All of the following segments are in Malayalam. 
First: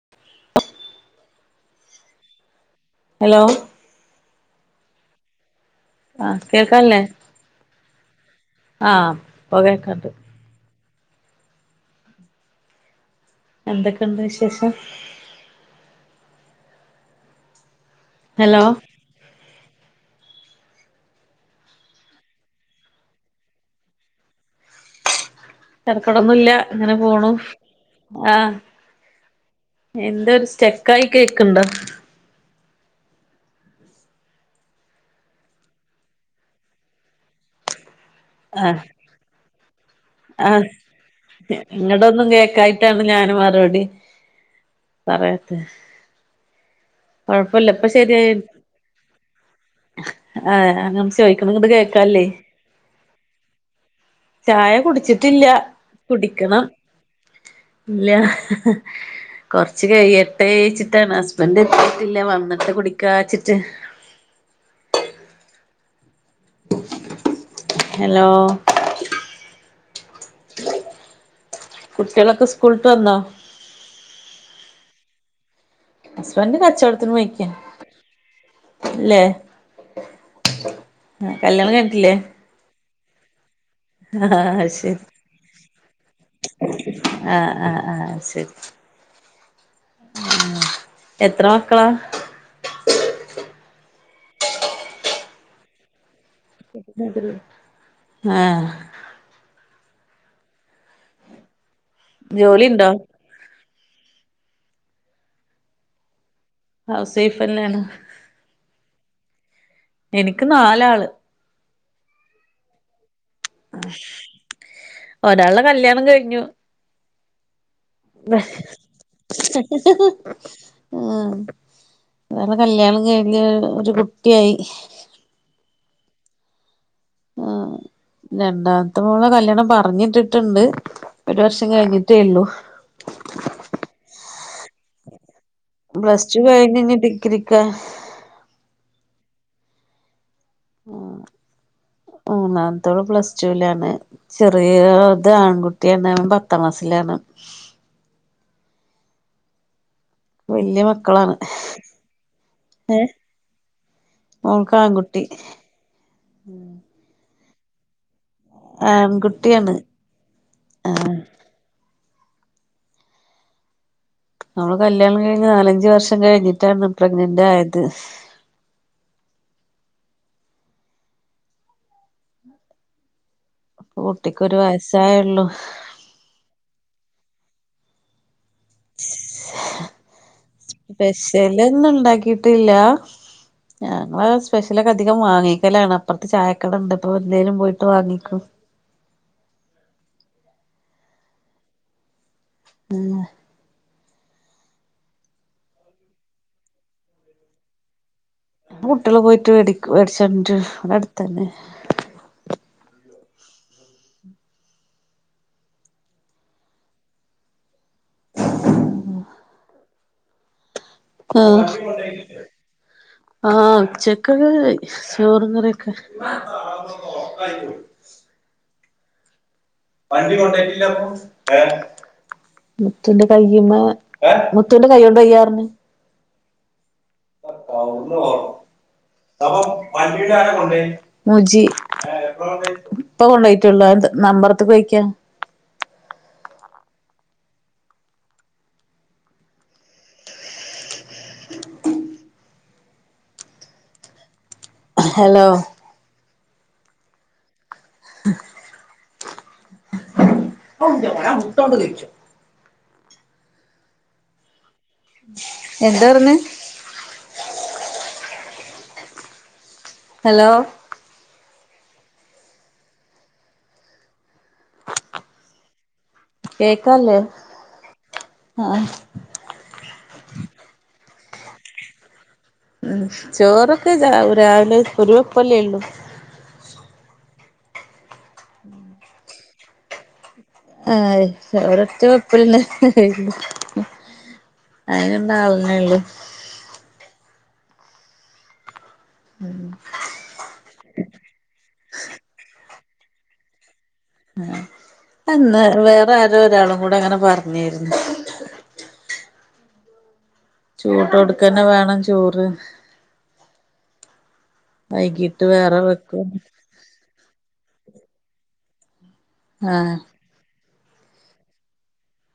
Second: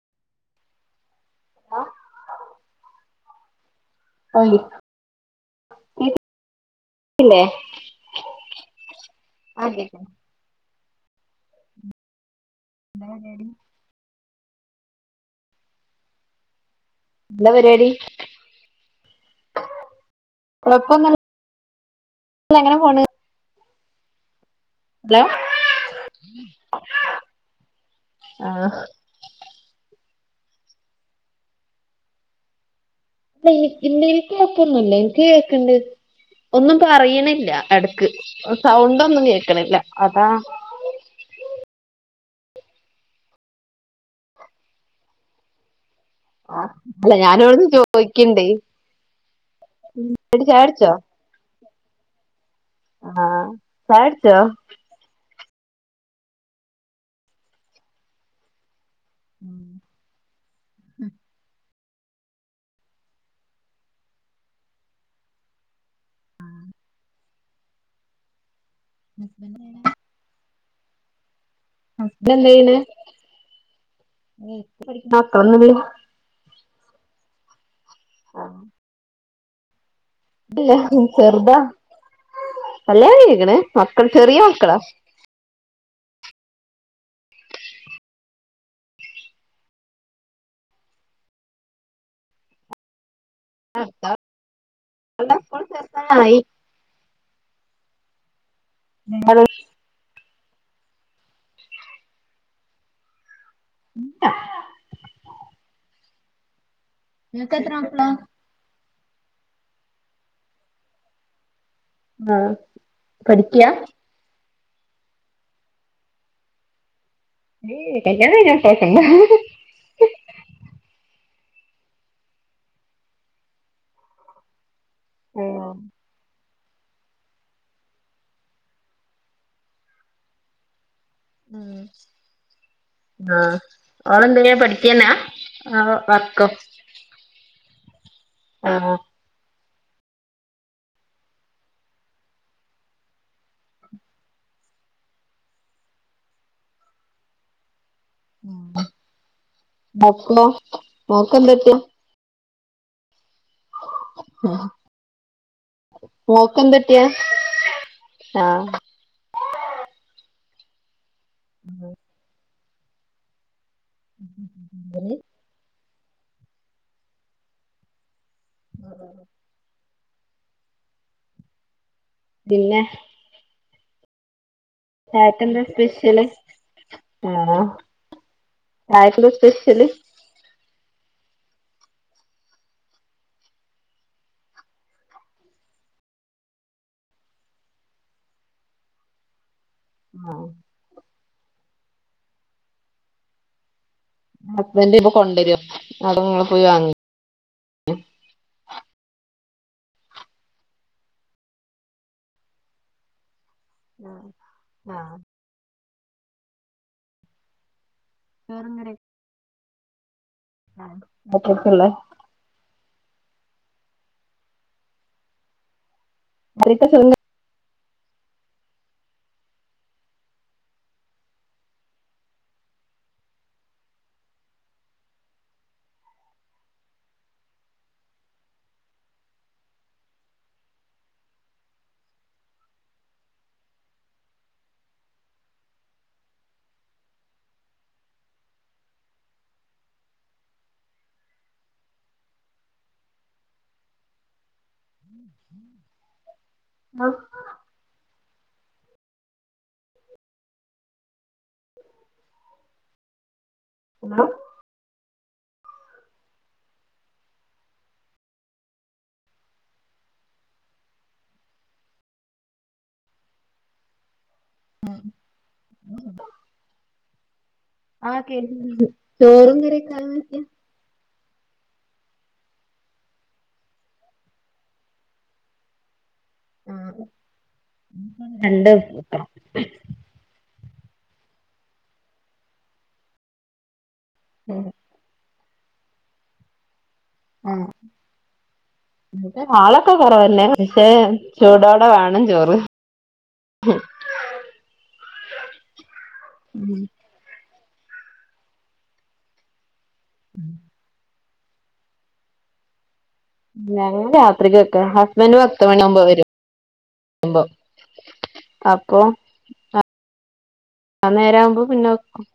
[inaudible] ഹലോ ഹല് ആഹ് കേക്കാ‌ല്ലേ? കേക്കില്ലേ ആഹ് ഇപ്പൊ ആഹ് കേക്കാം കേക്ക്ണ്ട്. ഇന്നാ ലേഡി എന്തക്കെണ്ട് വിശേഷം? എന്താ പരിവാടി? ഹലോ കൊഴപ്പൊന്നു അങ്ങനെ പോണ്. ഹലോ തെര്ക്കെടൊന്നുല്ല അങ്ങനെ പോണു ആഹ്. എന്താ ഒരു സ്റ്റെക്കായി കേക്ക് ണ്ടോ? ല്ല ഇനി ഇന്റെല്ക്ക്‌ കേക്ക്ന്നില്ലേ? ഇൻക്കേക്ക്‌ണ്ട് ഒന്നും പറയ്ണില്ല എടക്ക്. ഓ ആഹ് സൗണ്ടൊന്നും കേക്ക്‌ണില്ല. ആഹ് ഇങ്ങടൊന്നും കേക്കായ്ട്ടാണ് ഞാന് മറുപടി പറയാത്തെ. ആഹ് അല്ല ഞാൻ ഇവ്ട്ന്ന് കൊഴപ്പല്ല ഇപ്പൊ ശരിയായി ചോയ്ക്ക്ണ്ടേ. ആഹ് അങ്ങന ചോയ്ക്കണ ഇങ്ങട്ട് കേക്കാല്ലേ. ആഹ് ചായട്ച്ചോ? ചായ കുടിച്ചിട്ടില്ല കുടിക്കണം ഇല്ല. കൊർച്ച് കഴിയട്ടെയ്ച്ചിട്ടാണ്. ഹസ്ബന്റ് എത്തിട്ടില്ല വന്നിട്ട് കുടിക്കച്ച്ട്ട് ഹലോ ഹസ്ബന്റെടെ കുട്ടികളൊക്കെ ഹസ്ബന്റെന്താചെയ്യ്ണ്? സ്കൂളിട്ട് വന്നോ മക്കള് ഹസ്ന്റ് കച്ചോട്‌ത്തിന് പോയിക്ക്യാ അല്ലേ? ഇല്ല ചെർതാ കല്യാണം കഴിഞ്ഞിട്ടില്ലേ കല്യാണം കഴിഞ്ഞിക്ക്ണ് മക്കൾ ചെറിയ ആഹ് മക്കളാ. ശരി ആഹ് ആഹ് ആഹ് ശരി. എത്ര മക്കളാ? അട്ത്തെ സ്ക്കൂള് ചേർതാനായി. [unintelligible] ആഹ്. നിങ്ങൾ ജോലി ഇണ്ടോ. [inaudible] ഹാസ് വൈഫെന്നെയാണ്. എനിക്ക് നാലാള്. ആഹ് പഠിക്ക്യാ ഒരാൾടെ കല്യാണം കഴിഞ്ഞു. ഏഹ് കല്യാണം കഴിഞ്ഞ മക്കളൊക്കെണ്ടാ ആഹ് വേറെ കല്യാണം കഴിഞ്ഞ് ഒരു കുട്ടിയായി. ആഹ് ആഹ് രണ്ടാമത്തെ മോളെ കല്യാണം പറഞ്ഞിട്ടിട്ടുണ്ട്. ഒരു വർഷം കഴിഞ്ഞിട്ടേ ഇള്ളൂ. ആഹ് ഓള് എന്തെയ്യാ പഠിക്കെന്നെയാ പ്ലസ്ടു കഴിഞ്ഞ് ഇനി ഡിഗ്രിക്കാ. ആഹ്. ആഹ് മൂന്നാമത്തോള് പ്ലസ് ടൂലാണ് ചെറിയ ഇത് ആൺകുട്ടിയാണ് ഓൻ പത്താം ക്ലാസ്സിലാണ്. എപ്പോ മോക്ക് എന്താ പറ്റിയെ ഏഹ്. മോക്കെന്താ പറ്റിയെ ആഹ്. ആൺ കുട്ടിയാണ് ആഹ്. ഉം നമ്മള് കല്യാണം കഴിഞ്ഞ് നാലഞ്ച് വർഷം കഴിഞ്ഞിട്ടാണ് പ്രഗ്നന്റായത്. ആഹ്. പിന്നെ ഇപ്പ കുട്ടിക്ക് ഒരു വയസ് ചായക്ക് എന്താ സ്പെഷ്യല് ആണോ ചായക്ക് സ്പെഷ്യല് സ്പെഷ്യല് ഒന്നും ഉണ്ടാക്കിട്ടില്ലാ. ഞങ്ങള് സ്പെഷ്യല് ഒക്കെ അധികം വാങ്ങിക്കലാണ് അപ്പർത്ത് ചായക്കട ഇണ്ട് അപ്പൊ എന്തേലും പോയിട്ട് വാങ്ങിക്കും. ആഹ്. [unintelligible] ഹസ്ബൻഡ് ഇപ്പൊ കൊണ്ടരോ അതോ ഇങ്ങള് പോയി വാങ്ങി കുട്ട്യേള് പോയിട്ട് മേടിക്കു മേടിച്ചോണ്ടെരും ഇവിടെ അടുത്തന്നെ. ആഹ് ചോറും കറിയൊക് ആഹ്, മക്കൾക്കുള്ളെ ആഹ്, ഉച്ചക്ക് ചോറും കറിയുയൊക് കറിയൊക്കെ ചോറും വണ്ടി കൊണ്ടോയിറ്റില്ലാപ്പം ഏഹ് മുത്തൂന്റെ കൈയ്യീമ്മെ, മുത്തൂന്റെ കൈ കൊണ്ടുവയ്യാ പർഞ്ഞ് വണ്ടിയുടെയാരാകൊണ്ടുപോയേ, മുജി എപ്പോ കൊണ്ടുപോയി, ഇപ്പൊ കൊണ്ടുപോയിട്ടുള്ളൂ യതുനമ്പറത്തു പയോഗിക്കാൻ ഹലോ ആഹ് [unintelligible] ഹലോ എന്താ പറഞ്ഞേ ഹലോ കേക്കാല്ലേ ആഹ് കേൾക്കുന്നുണ്ട് ചോറും കറിയൊക്കെ അരാവച്ചെ ഉം ചോറൊക്കെ രാവിലെആണ് ഒരു വെപ്പല്ലേ ഇള്ളൂ ആഹ് രണ്ടുവെപ്പ് ആഹ് ഒറ്റ ഒരൊറ്റ വെപ്പലിനു കഴിഞ്ഞു ഉം ഉം അയിനുള്ള ആള്നെഇള്ളു ആഹ് ഇവിടേ ആളൊക്കെ കുറവന്നെ പക്ഷേ ചൂടോടെവേണം ചോറ് ആഹ് അന്ന് വേറെ അരോ ഒരാളും കൂടെ അങ്ങനെ പറഞ്ഞിരുന്നു ഉം ചൂടോട്ക്കാന്നെ വേണം ചോറ് ഞങ്ങളു രാത്രിക്കുവെക്ക ഹസ്ബൻഡു വൈകീട്ട് വേറെ പത്തുമണിയാമ്പോ വരും. വെക്കും വരുമ്പം അപ്പൊ ആഹ് അന്നേരകുമ്പോ പിന്നെ വെക്കും.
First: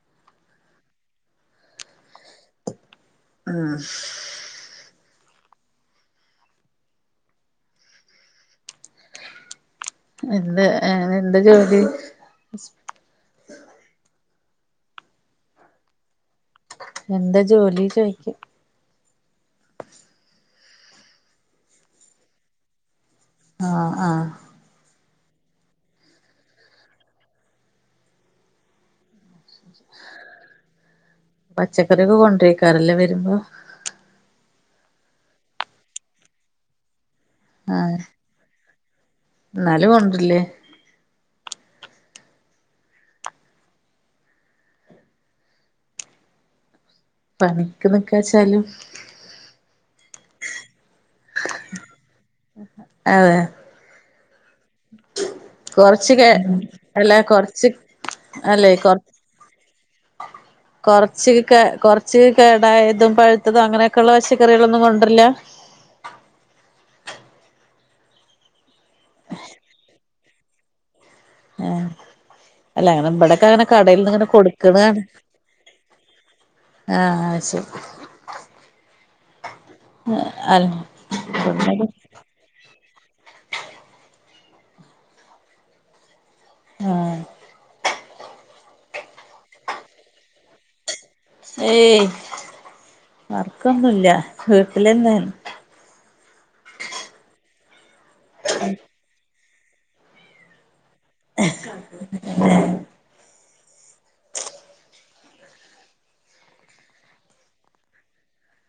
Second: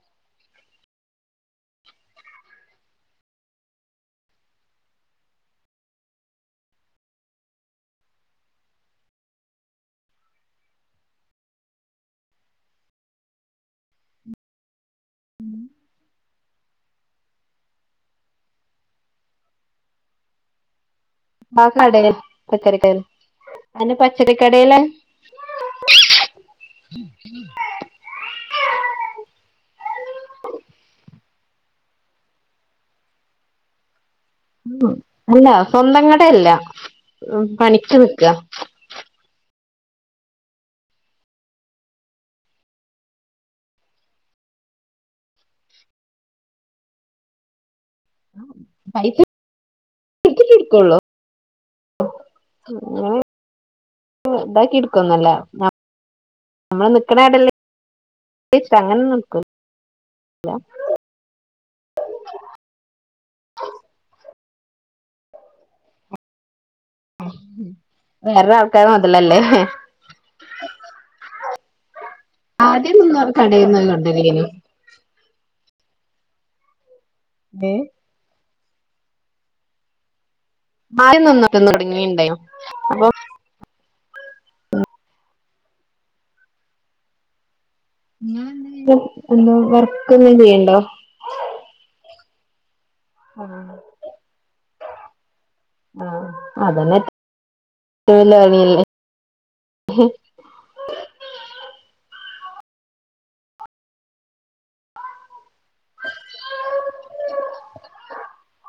ആഹ് പിന്നെ വേറെ എന്താ ജോലി എന്താ ജോലി ചോയിക്കും ആ കടെൽ ഇപ്പ തെരക്കാണ് ആഹ് അന്ന് ആഹ് [unintelligible] കടെൽ അന്ന് പച്ചക്കറിയൊക്കെ കൊണ്ടരിക്കാറില്ലേ വരുമ്പം ഉമ്മ അല്ല സ്വന്തംകടയല്ല ഉം ആഹ് പണിക്കുനിക്ക എന്നാലും കൊണ്ടിരില്ലേ പണിക്കു നിക്കാച്ചാലും ഇരിക്കുള്ളു ഉം അതെ [inaudible] എടുക്കൂന്നല്ല ന കൊറച്ച് നമ്മളു അല്ല നിക്കണകടല് കൊറച്ച് അല്ലെ പ്രത്യേകിച്ചങ്ങനെ നിൽക്കും യാ കുറച്ച്ക്കെ കുറച്ച് കേടായതും പഴുത്തതും അങ്ങനെഓക്കെഉള്ളെ പച്ചക്കറികളൊന്നും കൊണ്ടിരില്ല ആഹ് ഉം വേറൊരാൾക്കാർടെ മുതലല്ലേ ഏഹ് അല്ല ആദ്യം അങ്ങനെ നിന്നോര് ഇമ്പിടൊക്കെ അങ്ങനെ കടേന്ന് കടയിൽ നിന്നിങ്ങനെ കൊണ്ടരലേനു കൊടു ക്കന്നതാണ് അഹ് അതുശരി ഏഹ് ഏഹ് അൽ ആദ്യം നിന്നിട്ടോന്നു തുടങ്ങി യുണ്ടായ്നൊ ആഹ് ഇയാൾ എന്തെവേലും ഒന്നു വർക്ക് ഒന്നും ചെയ്യണ്ടോ ഏയ് വർക്കൊന്നുംഇല്ല വീട്ടിലന്നെ ആണ് ആഹ് അതന്നെ [unintelligible] ! ! ! ! ! ! ! ! ! !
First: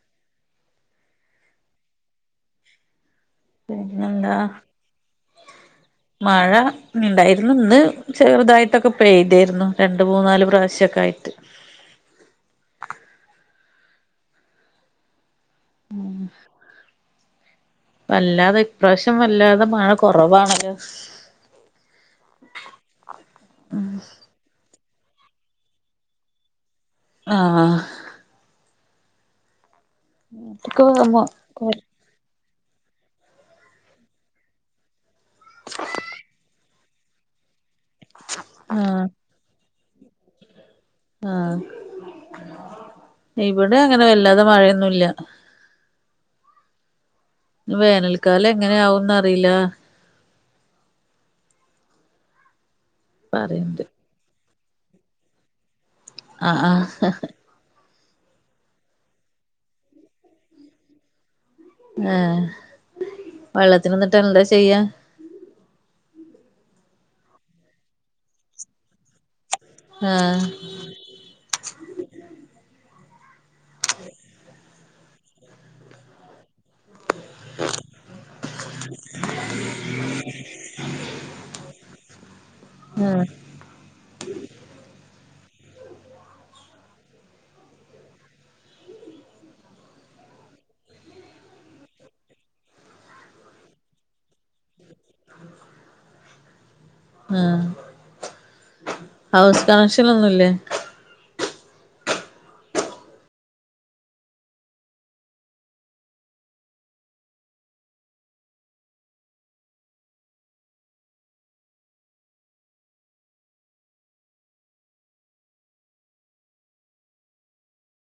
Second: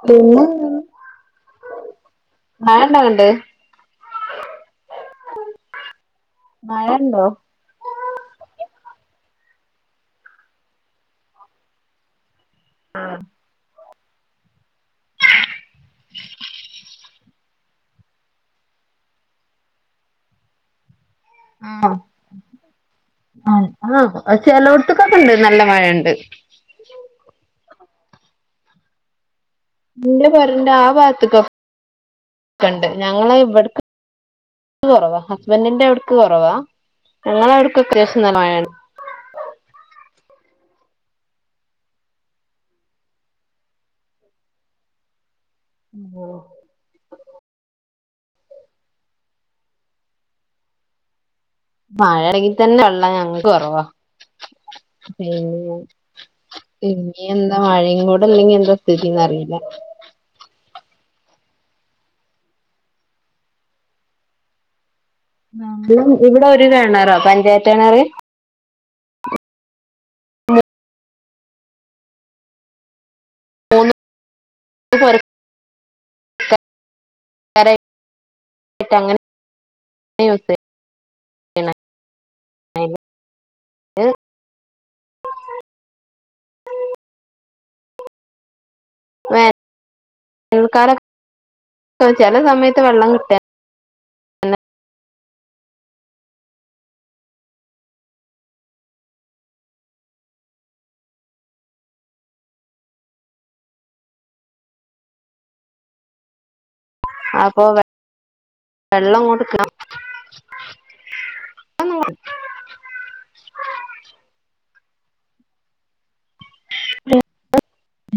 പിന്നെ ഞാൻ എന്നേ കണ്ടേ പിന്നേ എന്താ മഴ മഴണ്ടോ ണ്ടായിരുന്നു ഇന്ന് ചെറുതായിട്ടൊക്കെ പെയ്തായിരുന്നു രണ്ട് മൂന്നാല് പ്രാവശ്യം ഒക്കെ ആയിട്ട് ആഹ് ഉം വല്ലാതെ ഇപ്രാവശ്യം വല്ലാതെ മഴ കുറവാണല്ലോ ആ ആ ചെലോട്ത്ത്ക്കൊക്കെ ഉണ്ട് നല്ല മഴ ഉണ്ട് ആഹ് ഇന്റെ പേരൻ്റെ ആ പാത്ത് ആഹ് കൊ കണ്ട് ഞങ്ങങ്ങള ഇവിടേക്ക് കുറവാ ഹസ്ബൻ്റ ൻ്റെ അവിടുക്ക് കുറവാ ഞ്ഞ ങ്ങളെ അവിടുക്ക് അത്യാവശ്യം നല്ല മഴ ഉണ്ട് ആഹ് ഇവിടെ അങ്ങനെ വല്ലാതെ മഴയൊന്നുമല്ല ഓ വേനൽക്കാലം എങ്ങനെയ ആവും ന്ന് അറിയില്ല മഴയില്ലങ്കിൽ തന്നെ വെള്ളം ഞങ്ങക്ക് പറയണ്ട് കുറവാ പിന്നെ ആഹ് ആഹ് ഇനി എന്താ മഴയുംയും കൂടെ ഇല്ലെങ്കി എന്താ സ്ഥിതിന്ന് അറിയില്ല ആഹ് വെള്ളത്തിന് എന്നിട്ട് എന്താ ചെയ്യാ ഇവിടെ ഒര് കിണറാ പഞ്ചായത്ത് കിണ റ് ആഹ് മൂന്ന് [unintelligible] [unintelligible] അങ്ങനെ യുസ് ചെയ്യാ അതില് ആ [unintelligible] വേനൽ കാലം ചില സമയത്ത് വെള്ളം കിട്ടേ [unintelligible] ആ ഹൗസ് കണക്ഷൻ ഒന്നുംല്ലേ അപ്പൊ വ വെള്ളം കൊണ്ട് അ [unintelligible] [unintelligible]